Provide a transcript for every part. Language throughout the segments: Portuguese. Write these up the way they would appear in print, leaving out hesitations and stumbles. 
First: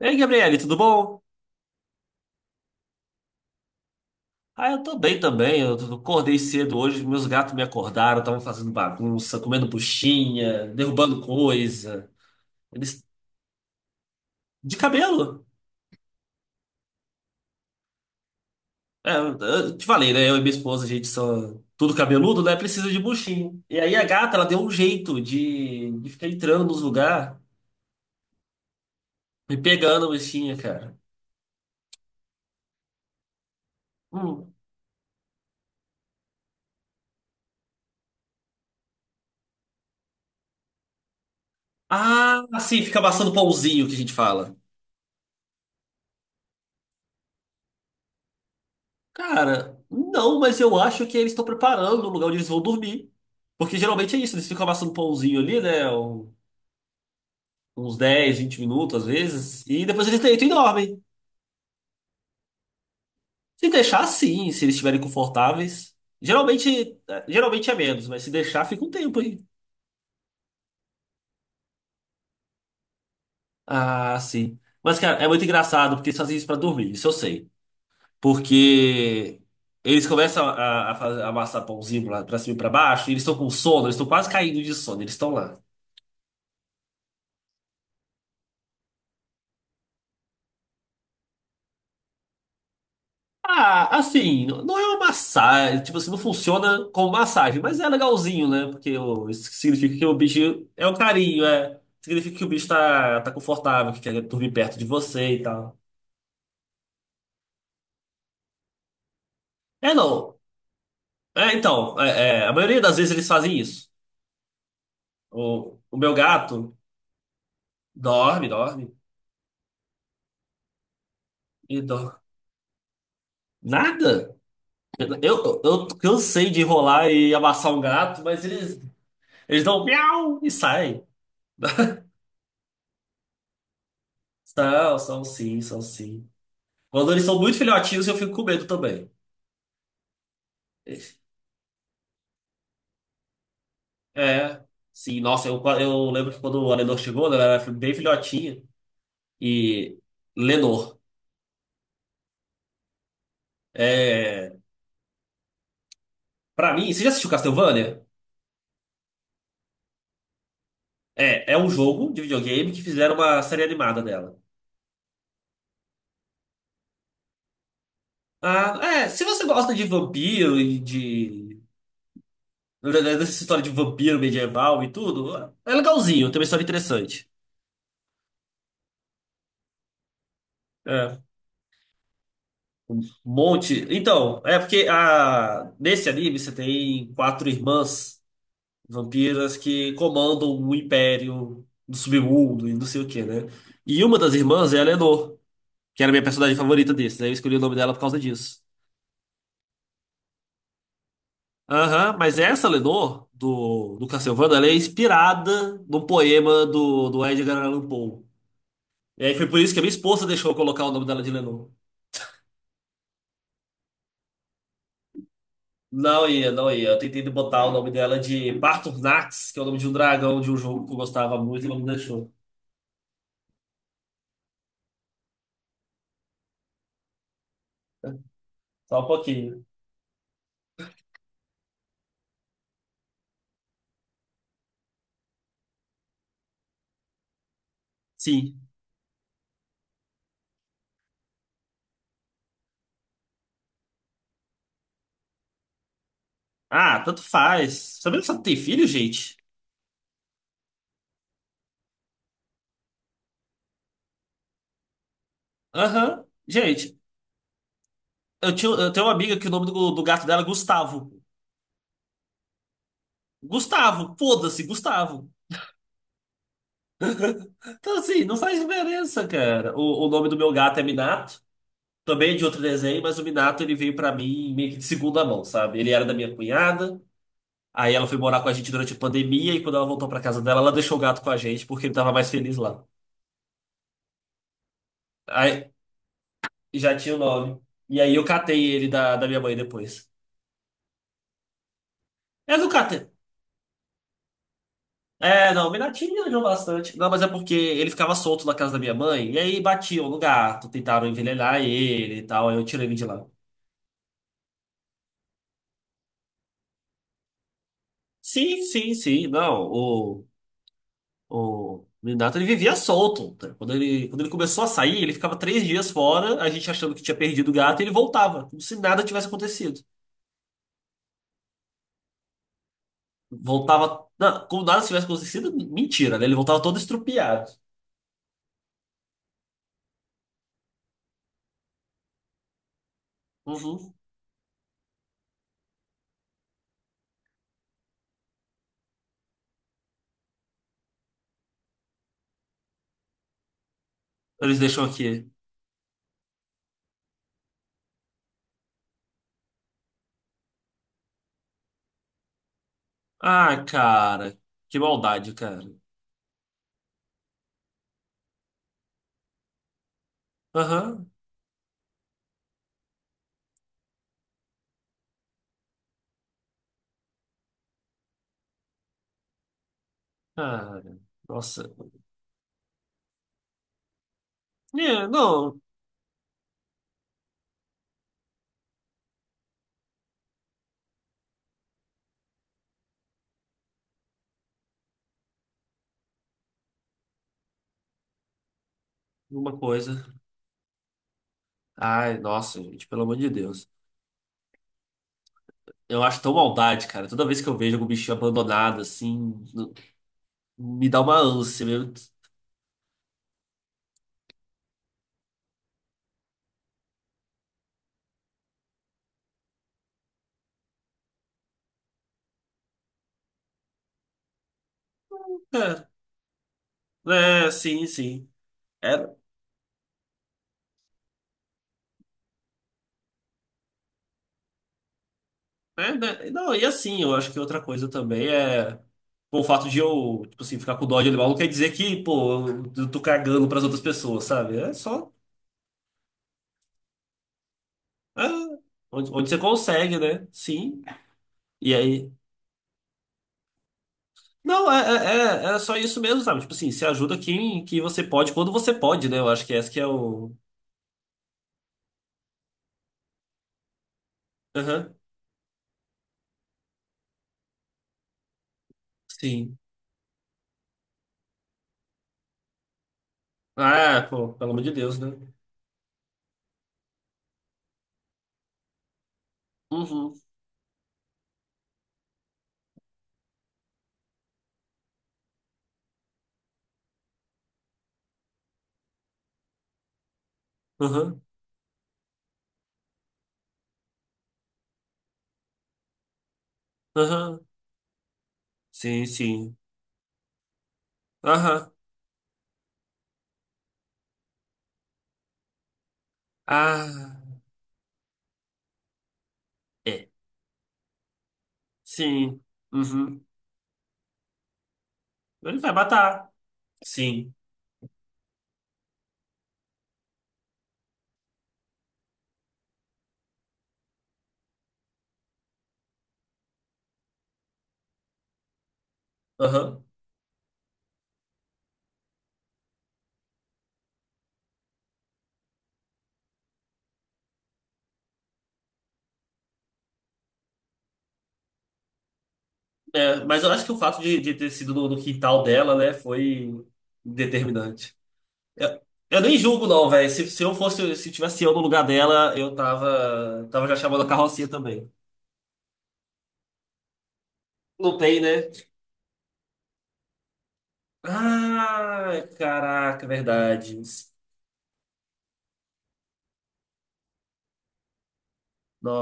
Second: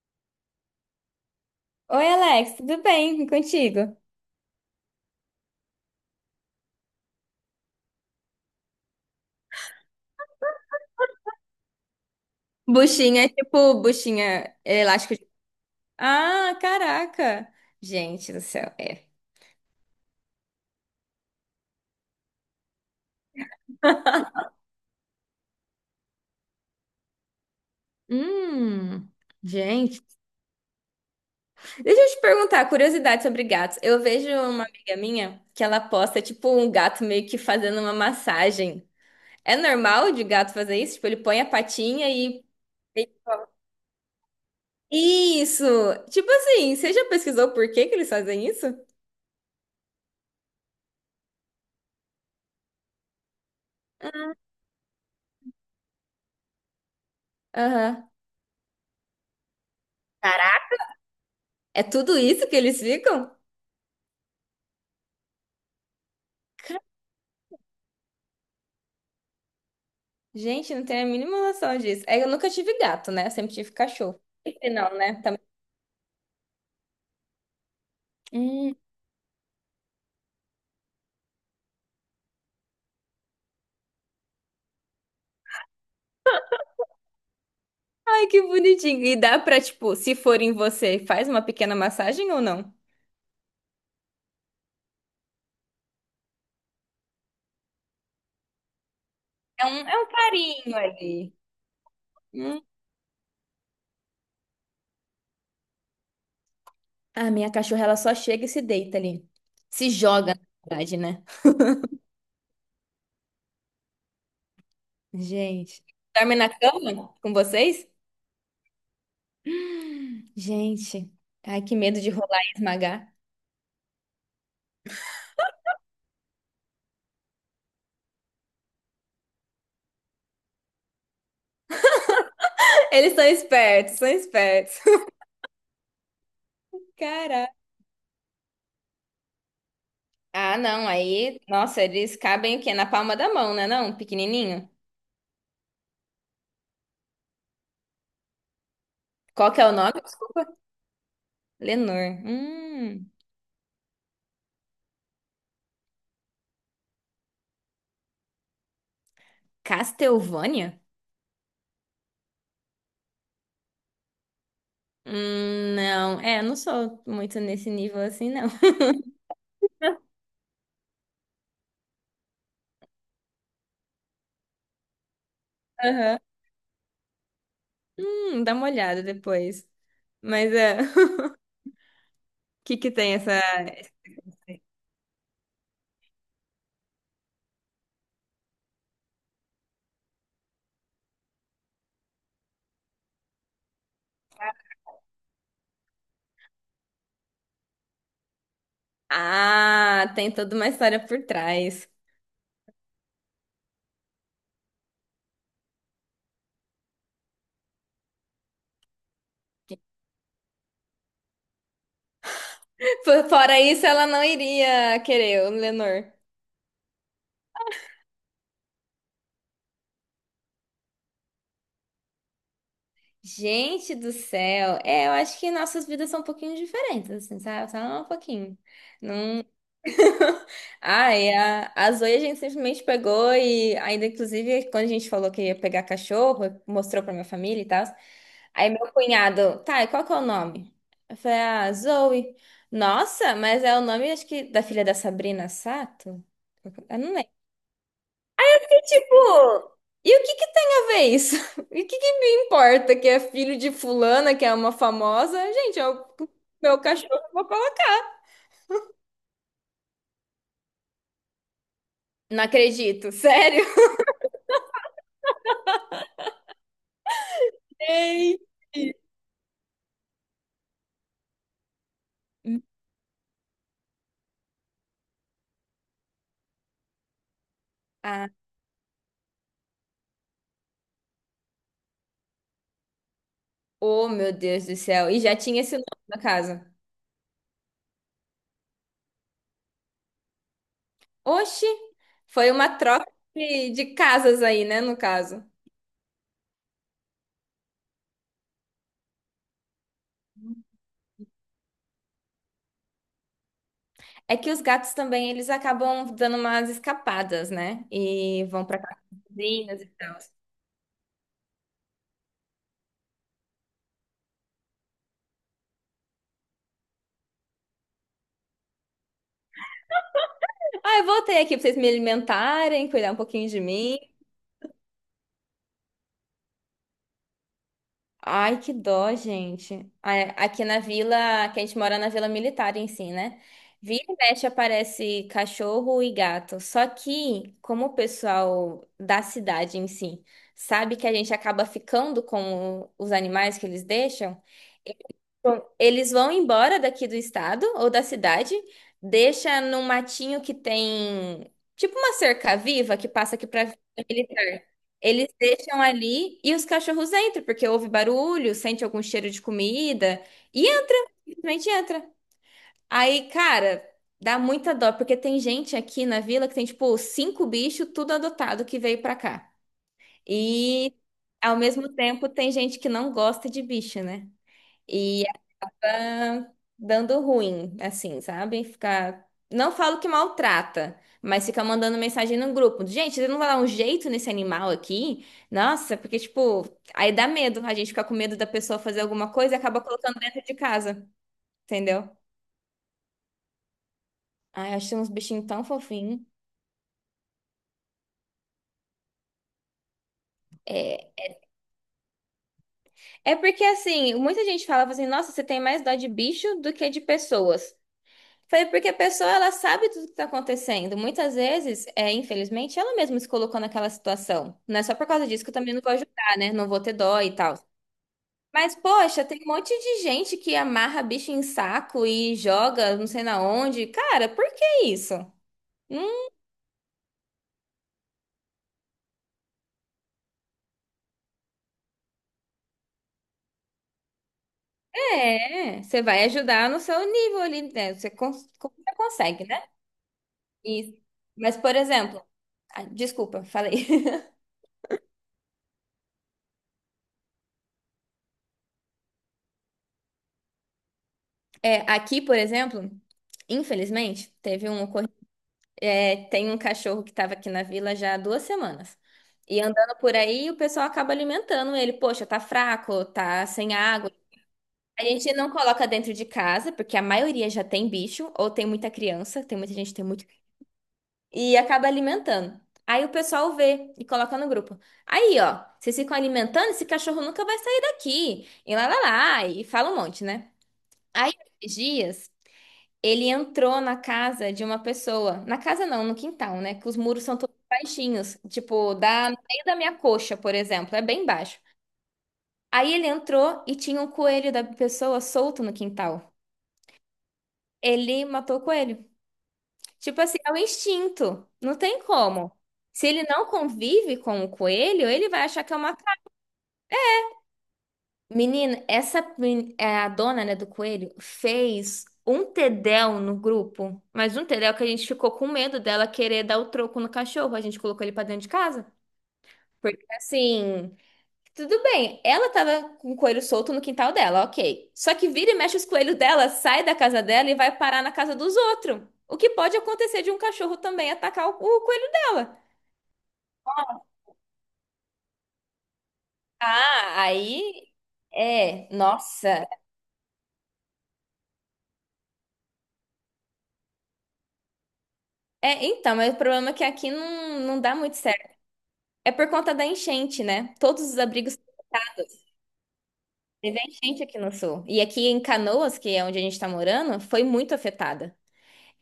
Ei, Gabriele, tudo bom? Oi, Alex, tudo bem? E contigo? Ah, eu tô bem também. Acordei cedo hoje, meus gatos me acordaram, estavam fazendo bagunça, comendo buchinha, derrubando coisa. Eles Buchinha é tipo buchinha de elástico. De- cabelo. Ah, caraca! Gente do céu, é. É, eu te falei, né? Eu e minha esposa, a gente são tudo cabeludo, né? Precisa de buchinho. E aí a gata, ela deu um jeito de ficar entrando nos lugares, Hum, me gente. pegando a buchinha, cara. Deixa eu te perguntar, curiosidade sobre gatos. Eu vejo Hum. uma amiga minha que ela posta tipo um gato meio que fazendo uma massagem. É normal de gato fazer isso? Tipo, ele põe a patinha Ah, e. assim, fica amassando pãozinho que a gente fala. Isso! Tipo assim, você já pesquisou por que que eles fazem isso? Cara, não, mas eu acho que eles estão preparando o lugar onde eles vão dormir. Porque geralmente é isso, eles ficam amassando um pãozinho ali, né? Uns Aham. 10, 20 minutos às vezes, e depois eles deitam e Caraca. dormem. É tudo isso que eles ficam? Se deixar, sim, se eles estiverem confortáveis. Geralmente, geralmente é menos, mas se deixar, fica um tempo aí. Gente, não tenho a mínima noção disso. É, eu nunca tive gato, né? Eu sempre tive Ah, cachorro. sim. E não, Mas, né? cara, é Também. muito engraçado porque eles fazem isso pra dormir, isso eu sei. Hum, Porque eles começam a a amassar pãozinho pra cima e pra baixo, e eles estão com sono, eles estão quase caindo de sono, eles estão lá. ai, que bonitinho. E dá pra, tipo, se for em você, faz uma pequena massagem ou não? Ah, assim, não é uma massagem, tipo assim, não funciona como massagem, mas é legalzinho, né? Porque isso É um, significa é que um o bicho carinho é um ali. carinho, é. Significa que o Hum. bicho tá confortável, que quer dormir perto de você e tal. A minha cachorra, ela só chega e se deita ali. Se É, joga, não. na verdade, né? É, então, é, é, a maioria das vezes eles fazem isso. O, Gente. o meu Dorme na gato cama com vocês? dorme Gente. Ai, que e medo de dorme. rolar e esmagar. Nada. Eu cansei de enrolar e amassar um gato, mas eles dão miau e saem. Eles são espertos, são espertos. São, são sim, são sim. Quando eles são Caraca. muito filhotinhos, eu fico com medo também. Ah, não, aí, nossa, eles cabem o quê? Na palma da mão, né? Não, É, pequenininho. sim, nossa, eu lembro que quando a Lenor chegou, né, ela era bem filhotinha. Qual que é o nome? E Desculpa. Lenor, Lenor. É, pra mim, você já assistiu Castlevania? Castlevania? É, é um jogo de videogame que fizeram uma série animada dela. Não, é, eu não sou muito nesse nível assim, não. Ah, é, se você gosta de vampiro e de dessa história de vampiro medieval e tudo, é Aham. legalzinho, tem uma história interessante. Dá uma olhada depois. Mas é, o É, que que um tem essa... monte. Então, é porque a, nesse anime você tem quatro irmãs. Vampiras que comandam um império do submundo e não sei o que, né? E uma das irmãs é a Lenor, que era a minha personagem favorita desses. Aí eu escolhi o nome dela por causa disso. Ah, tem toda uma história por trás. Aham, mas essa Lenor, do Castlevania, ela é inspirada num poema do Edgar Allan Poe. E aí foi por isso que a minha esposa deixou eu colocar o nome dela de Lenor. Fo- Fora isso, ela não iria querer o Lenor. Não ia, não ia. Eu tentei botar o nome dela de Barturnax, que é o nome de um dragão de um jogo que eu gostava muito e não me deixou. Gente do céu, é, eu acho que nossas vidas são um pouquinho diferentes, assim, sabe? Só um pouquinho. Só um Não... pouquinho. Ai, a Zoe a gente simplesmente pegou e ainda, inclusive, quando a gente falou que ia pegar cachorro, mostrou pra minha família e tal. Sim. Aí meu cunhado, tá, e qual que é o nome? Eu falei, ah, Zoe. Nossa, mas é o nome, acho que, da filha da Sabrina Sato? Eu Ah, não tanto lembro. faz. Sabia que você não tem filho, gente? Tipo, e o que que tem a ver isso? E o que que me importa que é filho de fulana, que é uma famosa? Gente, é o Aham. meu Gente, cachorro, eu vou colocar. Eu tenho uma amiga que o nome do gato dela é Gustavo. Não acredito, sério? Gustavo, foda-se, Gustavo. Então, assim, não Ei, faz diferença, cara. O nome do meu gato é Minato, também é de outro desenho, mas o Minato ele veio pra mim meio que de segunda mão, sabe? Ele era da minha cunhada, aí ela foi ah, morar com a gente durante a pandemia, e quando ela voltou pra casa dela, ela deixou o gato com a gente porque ele tava mais feliz lá. oh meu Deus do céu. E já tinha Aí esse nome na casa. já tinha o nome. E aí eu catei ele da minha mãe depois. Oxi, foi Eu não uma catei. troca de casas aí, né, no caso. É, não, Minati me ajudou bastante. Não, mas é porque ele ficava solto na casa da minha mãe, e aí batiam no gato, tentaram envenenar ele e tal, aí eu tirei ele de lá. É que os gatos também, eles acabam dando umas escapadas, né? E Sim, vão pra sim, sim, não, casinhas e tal. O Minato ele vivia solto. Tá? Quando ele começou a sair, ele ficava três dias fora, a gente achando que tinha perdido o gato, e ele voltava, como se nada tivesse acontecido. Ah, eu voltei aqui pra vocês me alimentarem, cuidar um pouquinho de mim. Voltava, não, como nada tivesse acontecido, mentira, né? Ele voltava todo estrupiado. Ai, que dó, gente. A- Aqui na vila, que a gente mora na vila militar em si, né? Uhum. Vira e mexe aparece cachorro e gato. Só que, como o pessoal da cidade em si sabe que a gente acaba ficando com os animais que eles deixam, Eles deixam aqui. bom, eles vão embora daqui do estado ou da cidade, deixa num matinho que tem tipo uma cerca-viva que passa aqui Ah, para cara, militar. que Eles maldade, cara. deixam ali e os cachorros entram, porque ouve barulho, sente algum cheiro de comida e entra, Aham. simplesmente entra. Aí, cara, dá muita dó, porque tem gente aqui na vila que tem tipo cinco bichos, tudo adotado que veio pra cá. E Cara, ao nossa. mesmo tempo tem gente que não gosta de bicho, né? É, E não, tá dando ruim, assim, sabe? Ficar. Não falo que maltrata, mas fica mandando mensagem no grupo. Gente, você não vai dar um jeito nesse animal aqui? Nossa, porque, tipo, aí dá medo. A gente fica com medo da pessoa fazer alguma coisa uma e acaba coisa. colocando dentro de casa, entendeu? Ai, nossa, gente, pelo amor de Deus. Ai, acho uns bichinhos tão Eu acho fofinhos. tão maldade, cara. Toda vez que eu vejo algum bichinho abandonado, assim, no- me dá uma ânsia mesmo. É porque, assim, muita gente fala assim, nossa, você tem mais dó de bicho do que de pessoas. Falei, porque a pessoa, ela sabe tudo que tá acontecendo. Muitas vezes, é, infelizmente, ela mesma se colocou naquela situação. Não é só por causa disso que eu também não É, vou ajudar, né? Não vou ter dó e é, né, tal. sim, sim. Mas, Era, poxa, tem um monte de gente que amarra bicho em saco e joga não sei na onde. Cara, por que isso? é, né? Né. Não Não, e assim, eu acho que outra coisa também é. Pô, o fato de eu, tipo assim, ficar com dó de animal não quer dizer que, pô, eu tô cagando pras outras pessoas, sabe? É só. é. Você vai ajudar no seu nível ali, né? Você, É, cons- você onde, onde você consegue, né? consegue, né? Sim. Isso. Mas, E por aí. exemplo... ah, desculpa, falei. Não, é, é, é só isso mesmo, sabe? Tipo assim, se ajuda quem que você pode, quando você pode, né? Eu acho que esse que é o. É, aqui, por exemplo, infelizmente, teve um Aham, ocorrido. É, tem um cachorro que estava aqui na vila já há duas semanas. sim. E andando por aí, o pessoal acaba alimentando ele. Poxa, tá fraco, tá sem Ah, água. pô, pelo amor de Deus, A né? gente não coloca dentro de casa, porque a maioria já tem bicho, ou tem muita criança, tem muita gente que tem Uhum, muito. E acaba alimentando. Aí o pessoal vê e coloca no grupo. Aí, ó, vocês ficam alimentando, esse cachorro nunca vai sair daqui. E lá, lá, lá, e fala um monte, né? aham, Aí, esses dias. Ele entrou na casa de uma pessoa. Na casa não, no quintal, né? Que os muros são aham. todos baixinhos. Tipo, Sim, da, no sim. meio da minha coxa, por exemplo. É bem baixo. Aham. Aí ele entrou e tinha um coelho da pessoa solto no quintal. Ah, Ele matou o coelho. é. Tipo assim, é o instinto. Não tem Sim. como. Se ele Uhum. não convive com o coelho, ele vai Ele achar vai que é uma matar. Sim. menina, essa men- é, a dona, né, do coelho fez um tedéu no grupo, mas um tedéu que a gente ficou com medo dela querer dar o troco no cachorro. A gente colocou ele pra dentro de casa. Aham. Porque assim, tudo bem, ela tava com o coelho solto no quintal dela, ok. Só que vira e mexe os coelhos dela, sai da casa dela e vai parar na casa dos outros. O que pode acontecer de um cachorro também atacar o coelho dela. É, mas eu acho que o fato de ter sido no quintal dela, né, foi Ah, aí. determinante. Eu, É, eu nem julgo, nossa. não, velho. Se eu fosse, se tivesse eu no lugar dela, eu tava já chamando a carrocinha também. É, então, mas o problema é que aqui não, não dá Não muito tem, né? certo. É por conta da enchente, né? Todos os abrigos Ah, parados. caraca, Teve verdade. a enchente aqui no sul. E aqui em Canoas, que é onde a gente tá morando, foi muito afetada.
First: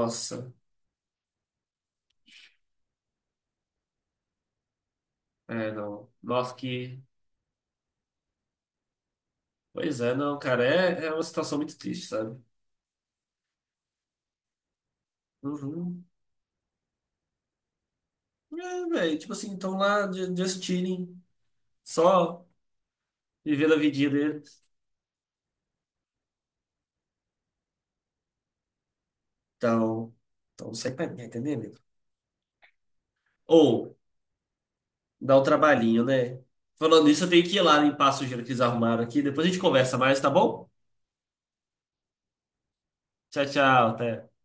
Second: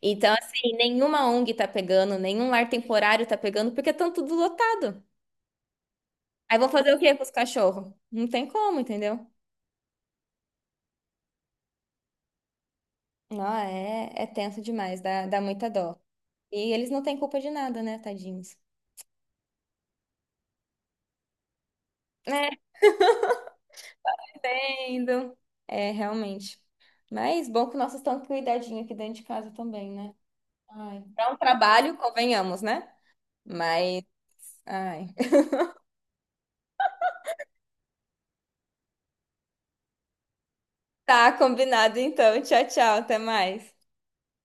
Então, assim, nenhuma ONG tá pegando, nenhum lar temporário tá pegando, porque estão tudo lotado. É, não. Nossa, Aí vou fazer o que. quê com os cachorros? Não tem como, entendeu? Pois é, não, cara. É, é uma situação muito triste, sabe? Não, é, é tenso demais, dá muita dó. Uhum. E eles não têm culpa de nada, né, tadinhos? É, velho. Tipo assim, just chilling, só É, vivendo a vidinha dele. entendo. É, realmente. Mas bom que nossos estão cuidadinho aqui dentro de casa também, Então, né? então não sei Ai, pra mim, para um entendeu, trabalho, convenhamos, né? amigo? Mas, ai. Dá um trabalhinho, né? Falando nisso, eu tenho que ir lá limpar a sujeira que eles arrumaram aqui. Depois a gente conversa mais, tá bom? Tá combinado então. Tchau, tchau. Até Tchau, tchau. mais. Até.